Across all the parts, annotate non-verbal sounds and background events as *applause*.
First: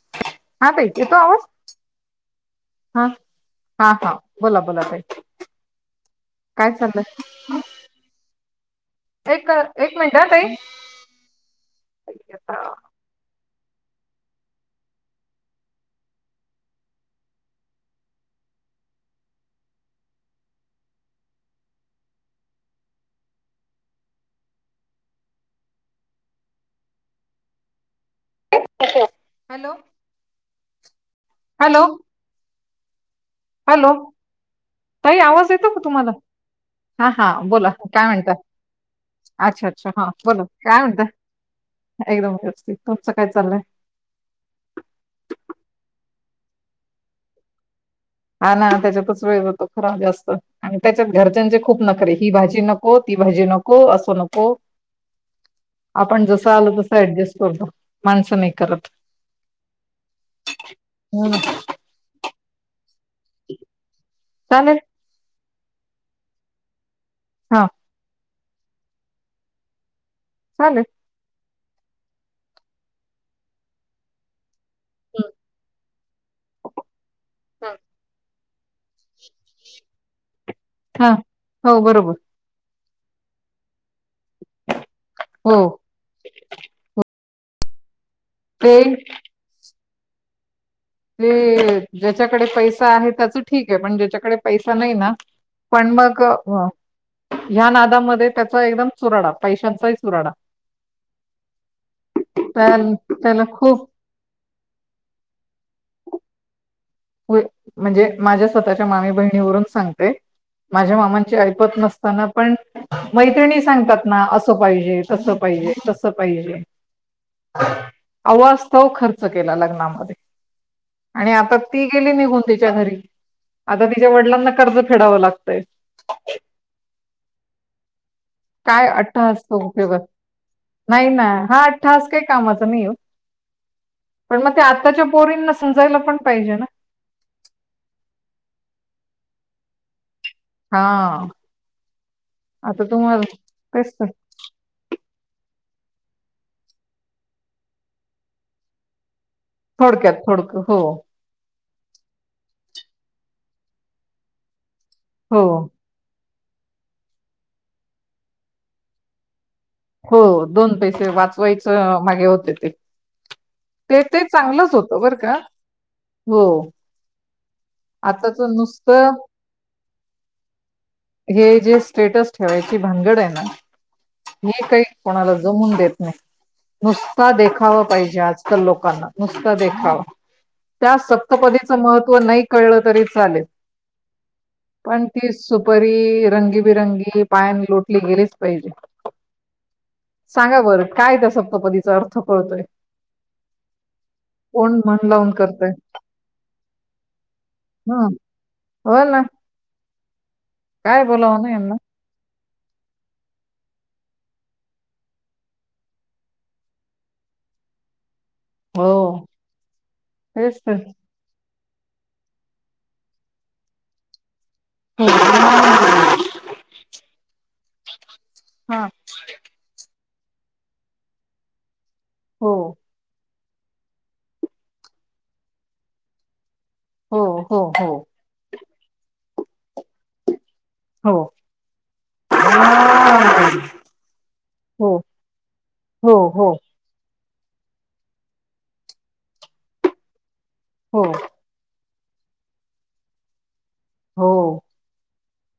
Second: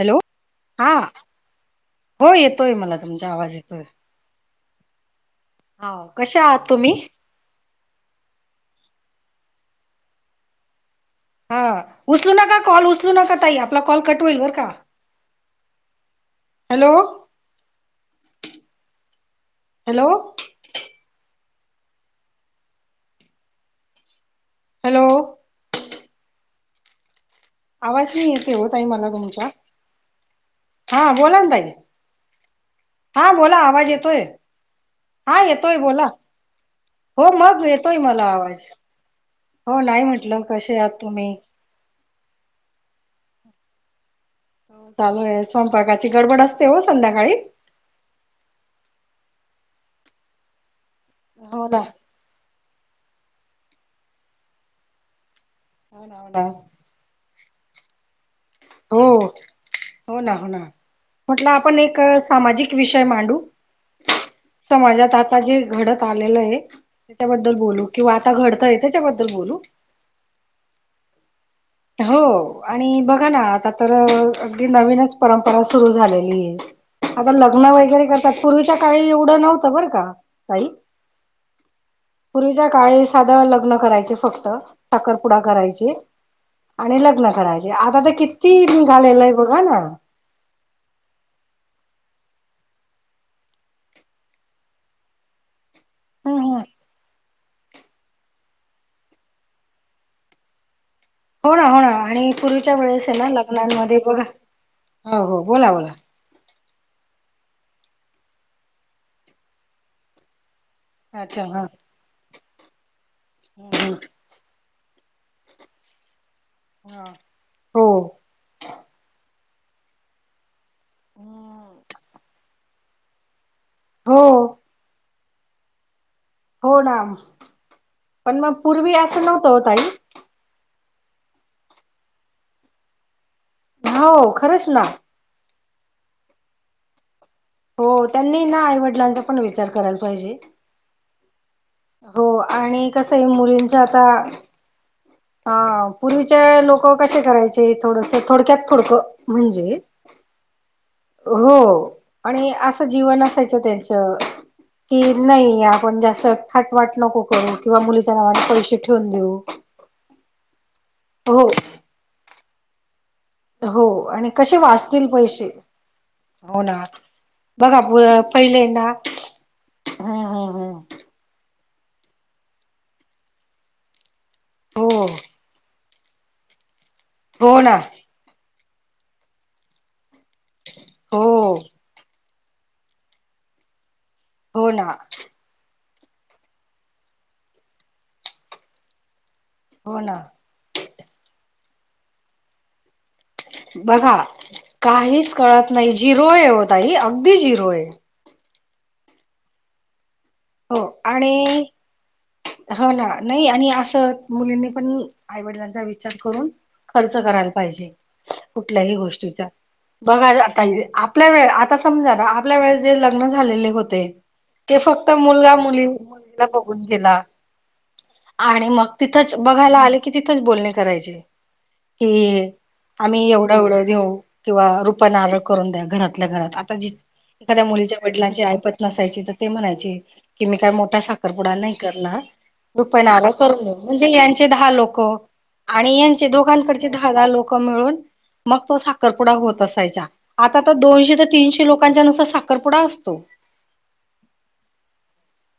Hello हा ताई येतो आवाज? हो येतोय मला. हा तुमचा आवाज येतोय. हा हा बोला बोला ताई हो कसे आहात काय तुम्ही? चाललंय एक- एक मिनट ताई. हा उचलू नका कॉल उचलू नका ताई. आपला कॉल कट होईल बर का? हॅलो! हॅलो! हॅलो! आवाज नाही येेते हो ताई मला तुमचा हॅलो हा बोला ना तई, हॅलो हॅलो. ताई हा आवाज येतो येतोय का बोला तुम्हाला? हा हा हो मग बोला येतोय काय मला म्हणता? आवाज अच्छा हो अच्छा नाही म्हटलं हाबोला कसे काय आहात म्हणतय? तुम्ही एकदम व्यवस्थित तुमचं काय चाललंय? हो चालू आहे. स्वयंपाकाची गडबड असते हो संध्याकाळी. हा ना, त्याच्यातच वेळ जातो खरा जास्त आणि त्याच्यात घरच्यांची हो ना खूप नखरे ही भाजी नको, ती भाजी नको असो नको, हो ना आपण हो ना जस आल तस ऍडजस्ट करतो. माणस नाही करत हो -हो ना, हो ना म्हटल आपण एक सामाजिक विषय मांडू. चालेल समाजात आता जे घडत आलेल आहे त्याच्याबद्दल हा बोलू. किं आता घडतय त्याच्याबद्दल बोलू. चालेल. हो आणि बघा ना आता तर अगदी नवीनच परंपरा सुरू झालेली आहे. आता लग्न वगैरे करतात पूर्वीच्या काही एवढ नव्हत बर का काही? हा हो बरोबर. पूर्वीच्या काळी साध लग्न करायचे फक्त साखरपुडा हो करायचचे. आणि लग्न करायचे आता तर किती ते निघालेल आहे बघा ना. ते ज्याच्याकडे पैसा आहे. त्याच ठीक आहे पण ज्याच्याकडे पैसा नाही ना, पण मग हम्म हम्म. ह्या नादामध्ये त्याचा एकदम चुराडा पैशांचाही चुराडा. हो ना होना आणि पूर्वीच्या वेळेस आहे ना त्याला खूप लग्नांमध्ये बघा हो हो बोला बोला. म्हणजे माझ्या स्वतःच्या मामी बहिणीवरून सांगते माझ्या मामांची अच्छा हा ऐपत नसते, पण मैत्रिणी हम्म हम्म. सांगतात ना अस पाहिजे तस पाहिजे तस पाहिजे. हो! अवास्तव खर्च केला लग्नामध्ये आणि आता, ती गेली निघून तिच्या घरी आता तिच्या हो वडिलांना कर्ज फेडाव लागतय. हो ना, पण मग काय पूर्वी असं अट्टहास नव्हत हो तो ताई. उपयोग नाही ना, हा अठठाहस काही कामाचा नाही ओ हो पण मग ते खरंच ना आताच्या पोरीना समजायला पण पाहिजे ना. हो त्यांनी हेना आईवडिलांचा पण विचार करायला पाहिजे. हा हो आता आणि कस तुम्हाला आहे मुलीच तेच तर आता. हा पूर्वीच्या लोक कसे करायचे थोडस थोडक्यात थोड म्हणजे थोडक्यात थोडक हो हो आणि अस जीवन असायच त्यांच की हो नाही. आपण जास्त थाट वाट नको करू किंवा मुलीच्या नावाने पैसे ठेवून देऊ. हो दोन पैसे हो वाचवायच मागे होते ते. हो ते ते आणि कसे चांगलंच होतं वाचतील बरं का पैसे? हो ना. बघा आताच पहिलेय ना. नुसतं ह, ह, ह. हे जे स्टेटस ठेवायची भानगडे ना. हे हम्म काही हो कोणाला जमवुन देत नाही. नुसता हो ना देखावा पाहिजे. आज कल लोकांना नुसत देखावा. त्या हो सप्तपदीचं महत्त्व नाही कळलं तरी चालेल. हो ना. पण ती सुपारी रंगीबिरंगी, पायान लोटली गेलीच पाहिजे. हो ना. सांगा बरं काय त्या सप्तपदीचा अर्थ कळतोय? बघा कोण मन लावून काहीच कळत करतय नाही. झिरोय हो ताई. अगदी झिरोय. हं हो ना. हो काय बोलावं ना आणि यांना हो ना, नाही आणि अस मुलींनी पण आईवडिलांचा विचार करून खर्च करायला पाहिजे. कुठल्याही हो गोष्टीचा. बघा ना तेच ताई तर आप पल्या वेळ आता समजा. आपल्या वेळेस जे लग्न झालेले होते. ते फक्त हो मुलगा मुली मुलीला बघून गेला. आणि हा मग तिथ तिथच. बघायला आले कि तिथंच बोलणी करायची कि, हो आम्ही एवढं एवढं देऊ, किंवा रूप नारळ करून द्या. घरातल्या घरात. आता ज हो हो एखाद्या हो मुलीच्या वडिलांची आईपत नसायची. तर ते म्हणायचे की, मी काय मो ठा हो साखरपुडा नाही करणार. रुपया हा, नारळ करून देऊ. म्हणजे यांचे दहा हो लोक आणि हो यांचे हो दोघांकडचे दहा दहा लोक मिळून. मग तो साखरपुडा होत असायचा. आता तर हो दोनशे ते तीनशे लोकांच्या नुसार साखरपुडा असतो. हो.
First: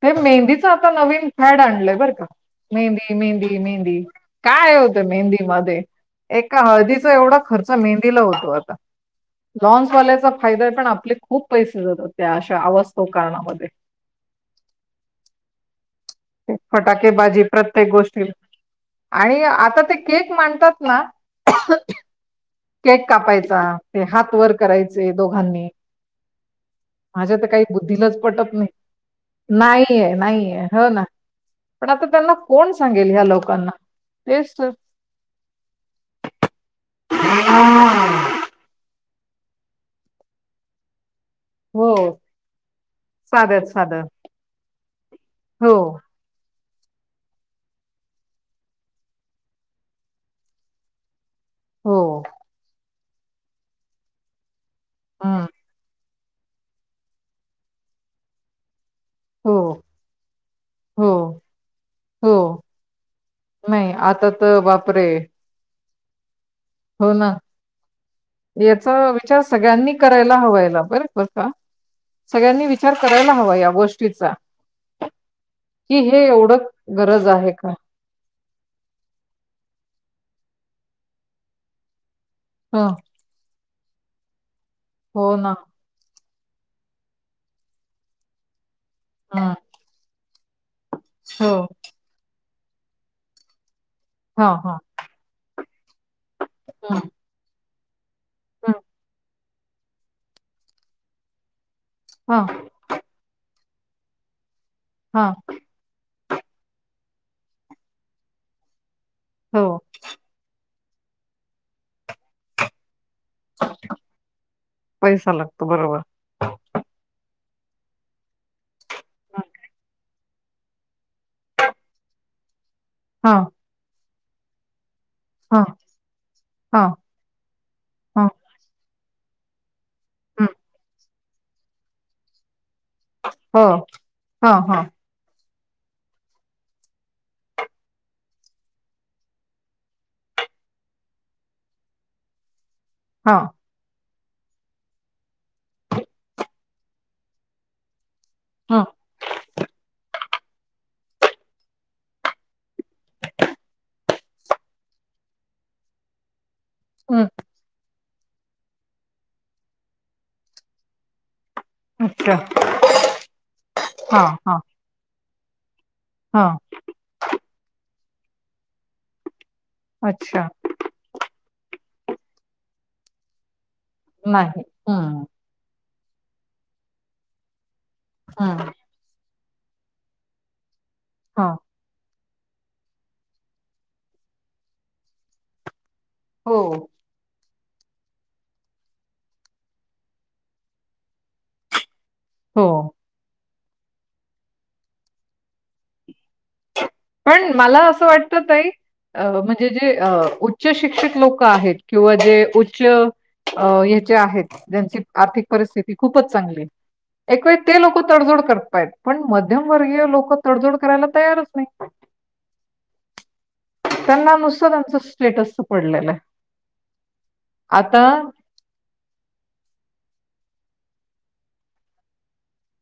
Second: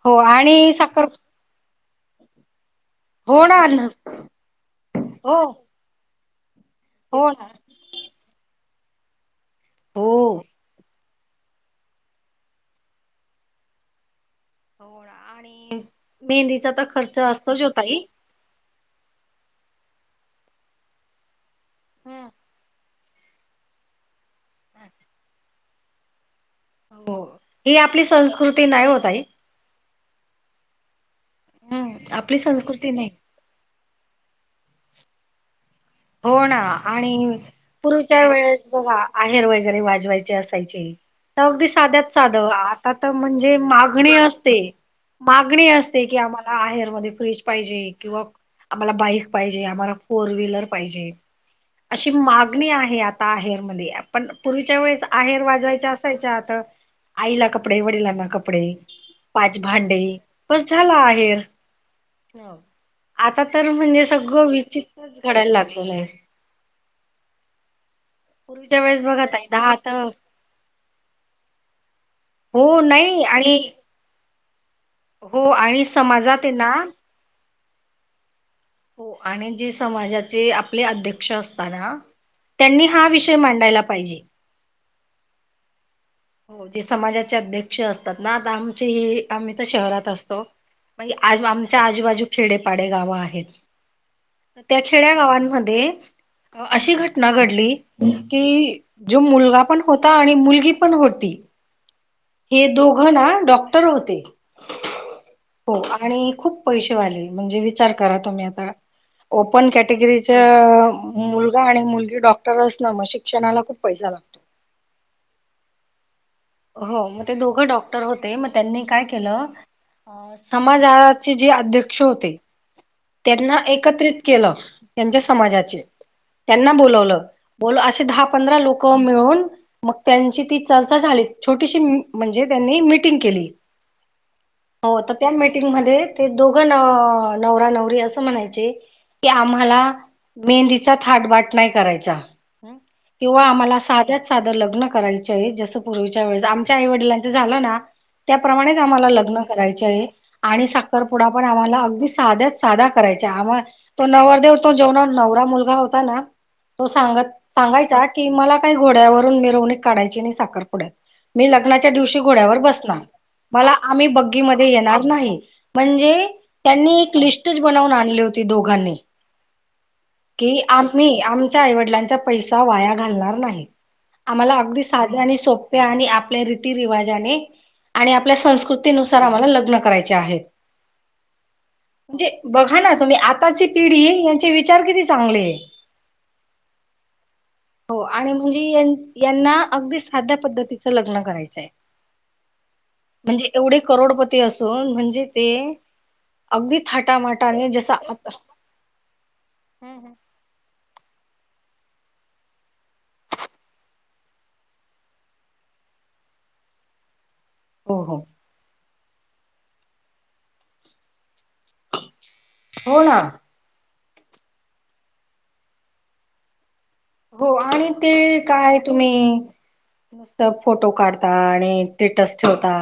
ते हो मेहंदीच आणि आता साखर नवीन फॅड आणलंय बर का. मेहंदी हो मेहंदी ना मेहंदी. काये ओ त्या मेहंदी हो मध्ये? एका हळदीचा हो एवढा ना खर्च मेहंदीला होतो आता. हो लॉन्सवाल्याचा फायदाय. पण आपले खूप पैसे जातात. त्या अशा अवास्तव कारणामध्ये. हो ना आणि मेहंदीचा तर फटाके खर्च बाजी असतोच ओ प्रत्येक ताई गोष्टीत. आणि आता ते केक मांडतात ना. हम्म. केक कापायचा. ते हात वर करायचे दोघांनी. माझ्या त काही आपली बुद्धीलाच पटत संस्कृती नाही. ओ ताई. नाहीये, नाहीये, हो ना. पण आता हम्म त्यांना आपली कोण संस्कृती नाही. सांगेल? ह्या लोकांना तेच तर. हो ना. आणि पूर्वीच्या वेळेस बघा आहेर वगैरे वाजवायचे असायचे. अगदी हो साध्यात साध. आता त म्हणजे साध्यात साधं मागणी असते. मागणी हो असते की आम्हा ला आहेरमध्ये फ्रीज पाहिजे किंवा आम्हाला बाईक पाहिजे, आम्हाला फोर व्हीलर पाहिजे. हो अशी मागणी आहे आता आहेरमध्ये. पण पूर्वीच्या वेळेस आहेर हम्म वाजवायचा *unintelligible* असायचा. आता आईला कपडे, वडिलांना कपडे. हो पाच भांडे बस झाला हो आहेर. हो, आता तर नाही म्हणजे आता सगळं तर बापरे विचित्रच घडायला लागलेय. हो ना. पूर्वीच्या याचा वेळेस बघा विचार ताई दहा सगळ्यांनी तर कराय या ब सगळ्यांनी हो विचार नाही करायला हवा आणि या गोष्टीचा. हो आणि कि हे समाजात आहे एवढं ना गरज आहे का? हो आणि जे समाजाचे आपले अध्यक्ष असतना त्यांनी हं, हा विषय मांडायला पाहिजे. हो ना. हो जे समाजाचे अध्यक्ष असतात ना आता आमचे हे हं, आम्ही तर शहरात असतो. म आ हो. आमच्या आजूबाजू खेडेपाडे गाव आहेत. हां, त हां. त्या खेड्यागावांमध्ये अशी हं, घटना घडली हं. कि जो मुलगा पण होता आणि मुलगी पण होती हां, ते दोघं ना डॉक्टर होते. हा. हो आणि खूप पैशे वाले म्हणजे विचार करा तुम्ही आता ओपन हो, कॅटेगरी च्या मुलगा आणि मुलगी डॉक्टर असण म शिक्षणाला खूप पैसा लागतो. पैसा लागतो बरोबर. हो म ते दोघं डॉक्टर होते मग त्यांनी काय केलं अ समाजाचे जे अध्यक्ष होते हां, त्यांना एकत्रित केलं त्यांच्या हां, समाजाचे त्यांना हां, बोलवलं. बोल असे दहा हां. पंधरा लोक मिळून मग त्यांची हं, ती चर्चा झाली. छोटीशी म्हणजे त्यांनी मिटिंग केली हो. हां, हां, हो त्या मीटिंगमध्येध्ये ते दोघं न नवरा नवरी असं म्हणायचे की आम्हाला मेहंदीचा थाटबाट नाही करायचा. हं. किंवा हां. आम्हाला साध्यात साधं लग्न करायचे जसं पूर्वी च्या वेळेस आमच्या आई वडिलांच झाल ना त्याप्रमाणे हं, आम्हाला लग्न करायचे आहे. आणि साखरपुडा पण आम्हाला अगदी साध्याच साध्या करायचय आम्हा तो नवरदेव तो जेवणा नवरा मुलगा होता ना तो सांगत हं. सांगायचा की मला काही घोड्यावरून मिरवणूक काढायची नाही साखर पुुड्यात. मी लग्नाच्या दिवशी अच्छा. घोड्यावर बसणार मला आम्ही हां, बग्गी हां, मध्ये येणार नाही. म्हणजे हां. त्यांनी एक लिस्टच बनवून आणली होती दोघांनी अच्छा. की आम्ही आमच्या आईवडिलांचा पैसा वाया घालणार नाही. आम्हाला नाही. अगदी साध्या हं, आणि सोप्या आणि आपल्या रीती रिवाजाने आणि आपल्या हं. संस्कृती ती नुसार आम्हाला लग्न करायचे आहे. हा. म्हणजे बघा ना तुम्ही आताची पिढी यांचे विचार किती चांगले. हो. हो आणि म्हणजे यांना अगदी साध्या पद्धती चं लग्न करायचंय. हो. म्हणजे एवढे करोडपती असून म्हणजे ते अगदी थटा पण मला असं वाटत ताई अ म्हणजे जे अ उच्च शिक्षित लोक आहेत किंवा जे उच्च अ याचे आहेत ज्यांची आर्थिक परिस्थिती खूपच चांगली एक ते लोक हो हो तडजोड करतायत पण मध्यमवर्गीय लोक तडजोड करायला तयारच नाही. हो ना. त्यांना नुसतं त्याचं स्टेटसच पडलेलं आहे. हो आणि आता ते काय तुम्ही मस्त फोटो काढता आणि स्टेटस ठेवता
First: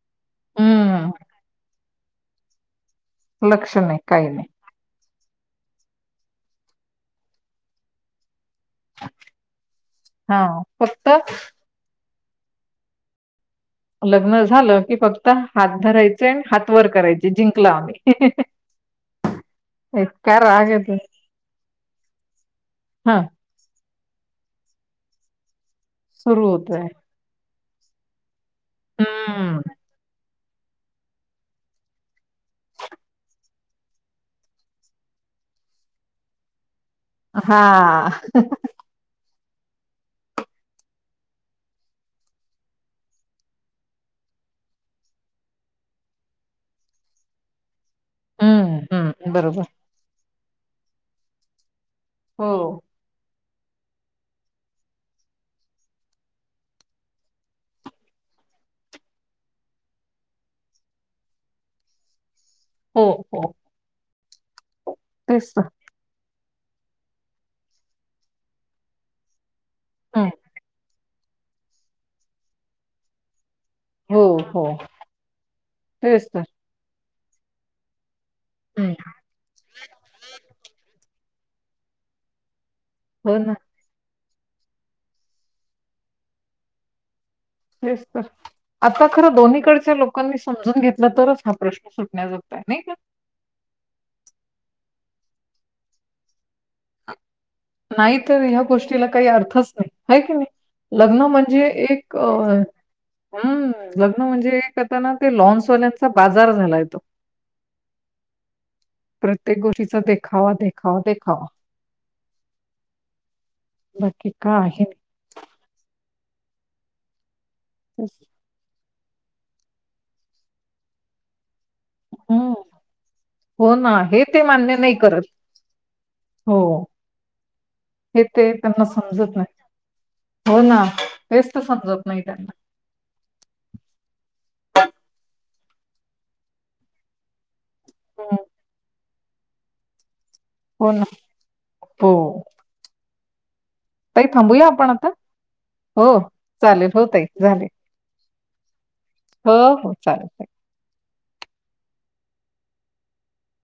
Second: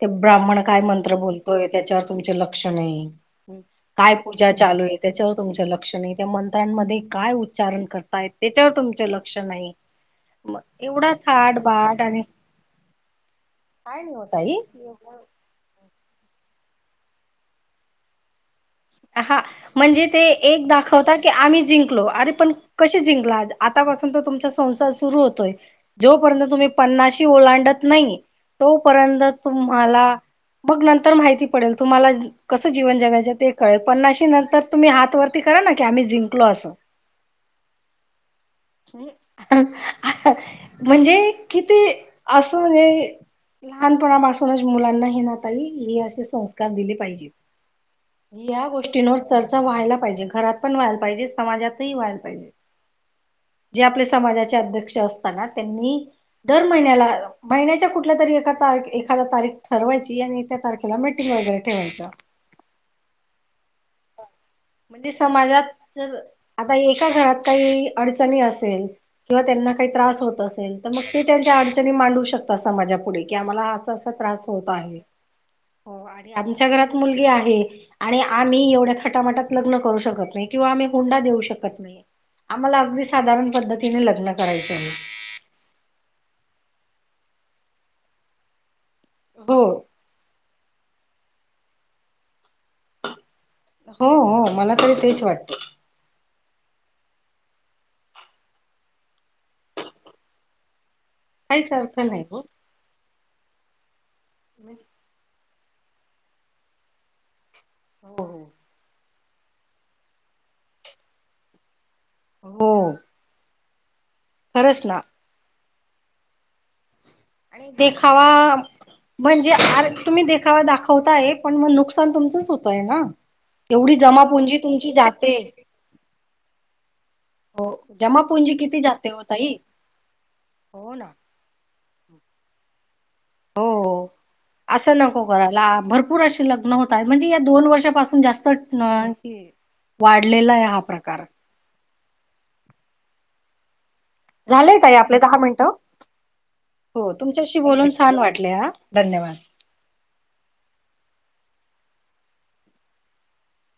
ते ब्राह्मण काय हम्म मंत्र बोलतोय त्याच्यावर तुमच लक्ष नाही. लक्ष नाही काय काही नाही पूजा चालू आहे? त्याच्यावर तुमच लक्ष नाही त्या मंत्रांमध्ये काय उच्चारण करतात. त्याच्यावर तुमच लक्ष नाही हा मग फक्त एवढा थाट बाट आणि काय नाही हो लग्न ताई झाल की फक्त हात धरायचे हात वर करायचे जिंकल आम्ही. हा म्हणजे ते इतका एक राग येतो दाखवता की आम्ही जिंकलो अरे पण कशे हा जिंकलात? आतापासून तर तुमचा संसार सुरू होतोय सुरू जोपर्यंत तुम्ही होतोय पन्नाशी ओलांडत नाही तोपर्यंत हम्म तुम्हाला मग नंतर माहिती पडेल तुम्हाला कसं जीवन जगायच ते. कळेल पन्नाशी नंतर तुम्ही हात वरती करा ना की आम्ही जिंकलो अस. हां म्हणजे किती अस हे. लहानपणापासूनच मुलांना हे ना ताई हे असे संस्कार दिले पाहिजे. या हम्म गोष्टींवर हम्म चर्चा बरोबर व्हायला पाहिजे घरात पण व्हायला पाहिजे समाजातही व्हाय हो जे आपले समाजाचे अध्यक्ष असतना त्यांनी दर महिन्याला महिन्याच्या कुठल्या तरी एका तारखेला एखादा तारीख ठरवायची आणि त्या तारखे त्याला मीटिंग वगैरे ठेवायच. हो हो म्हणजे तेच समाजात तर जर आता एका घरात काही अडचणी असेल किंवा त्यांना काही त्रास हम्म होत असेल तर मग ते त्यांच्या अडचणी मांडू शकतात समाजा पुुढे की आम्हाला असा हो त्रास हो होत आहे तेच आणि तर आमच्या घरात मुलगी आहे. आणि आम्ही एवढ हम्म थाटामाटात लग्न करु शकत नाही किंवा आम्ही हुंडा देऊ शकत नाही आम्हाला अगदी हो साधारण ना पद्धतीने तिने लग्न करायच आहे‌. तेस तर आता खरं हो दोन्हीकडचे लोक लोकांनी समजून घेतल तरच हा प्रश्न सुटण्या जगतोय नाही का? हो हो मला तरी तेच वाटत. नाही तर ह्या गोष्टीला काही अर्थच नाही हाय की नाही लग्न म्हणजे काहीच अर्थ एक नाही अ हो. हम्म लग्न म्हणजे एक आता ना ते लॉन्सवाल्यांचा बाजार झालाय तो. हो हो प्रत्येक गोष्टीचा देखावा देखावा देखावा. हो बाकी खरच काही ना. नाही. देखावा म्हणजे आर तुम्ही देखावा दाखवताय पण मग लोक नुकसान तुमचच हं, होतय ना हो ना, एवढी हे ते जमापुंजी मान्य तुमची नाही करत. जाते. हो, हो हे ते जमापुंजी किती त्यांना जाते हो समजत ताई. हो ना तेेच तर समजत नाही त्यांना. हो असं नको करायला भरपूर असे लग्न होतात म्हणजे या दोन वर्ष पासून हं, जास्त वाढलेला हा हो ना प्रकार हो ताई थांबूया झालेय आपण ताई आता? आपले दहा मिनटं हो, चालेल. हो ताई, तुमच्याशी झाले. बोलून छान वाटले हा धन्यवाद. हो हो चालेल ताई.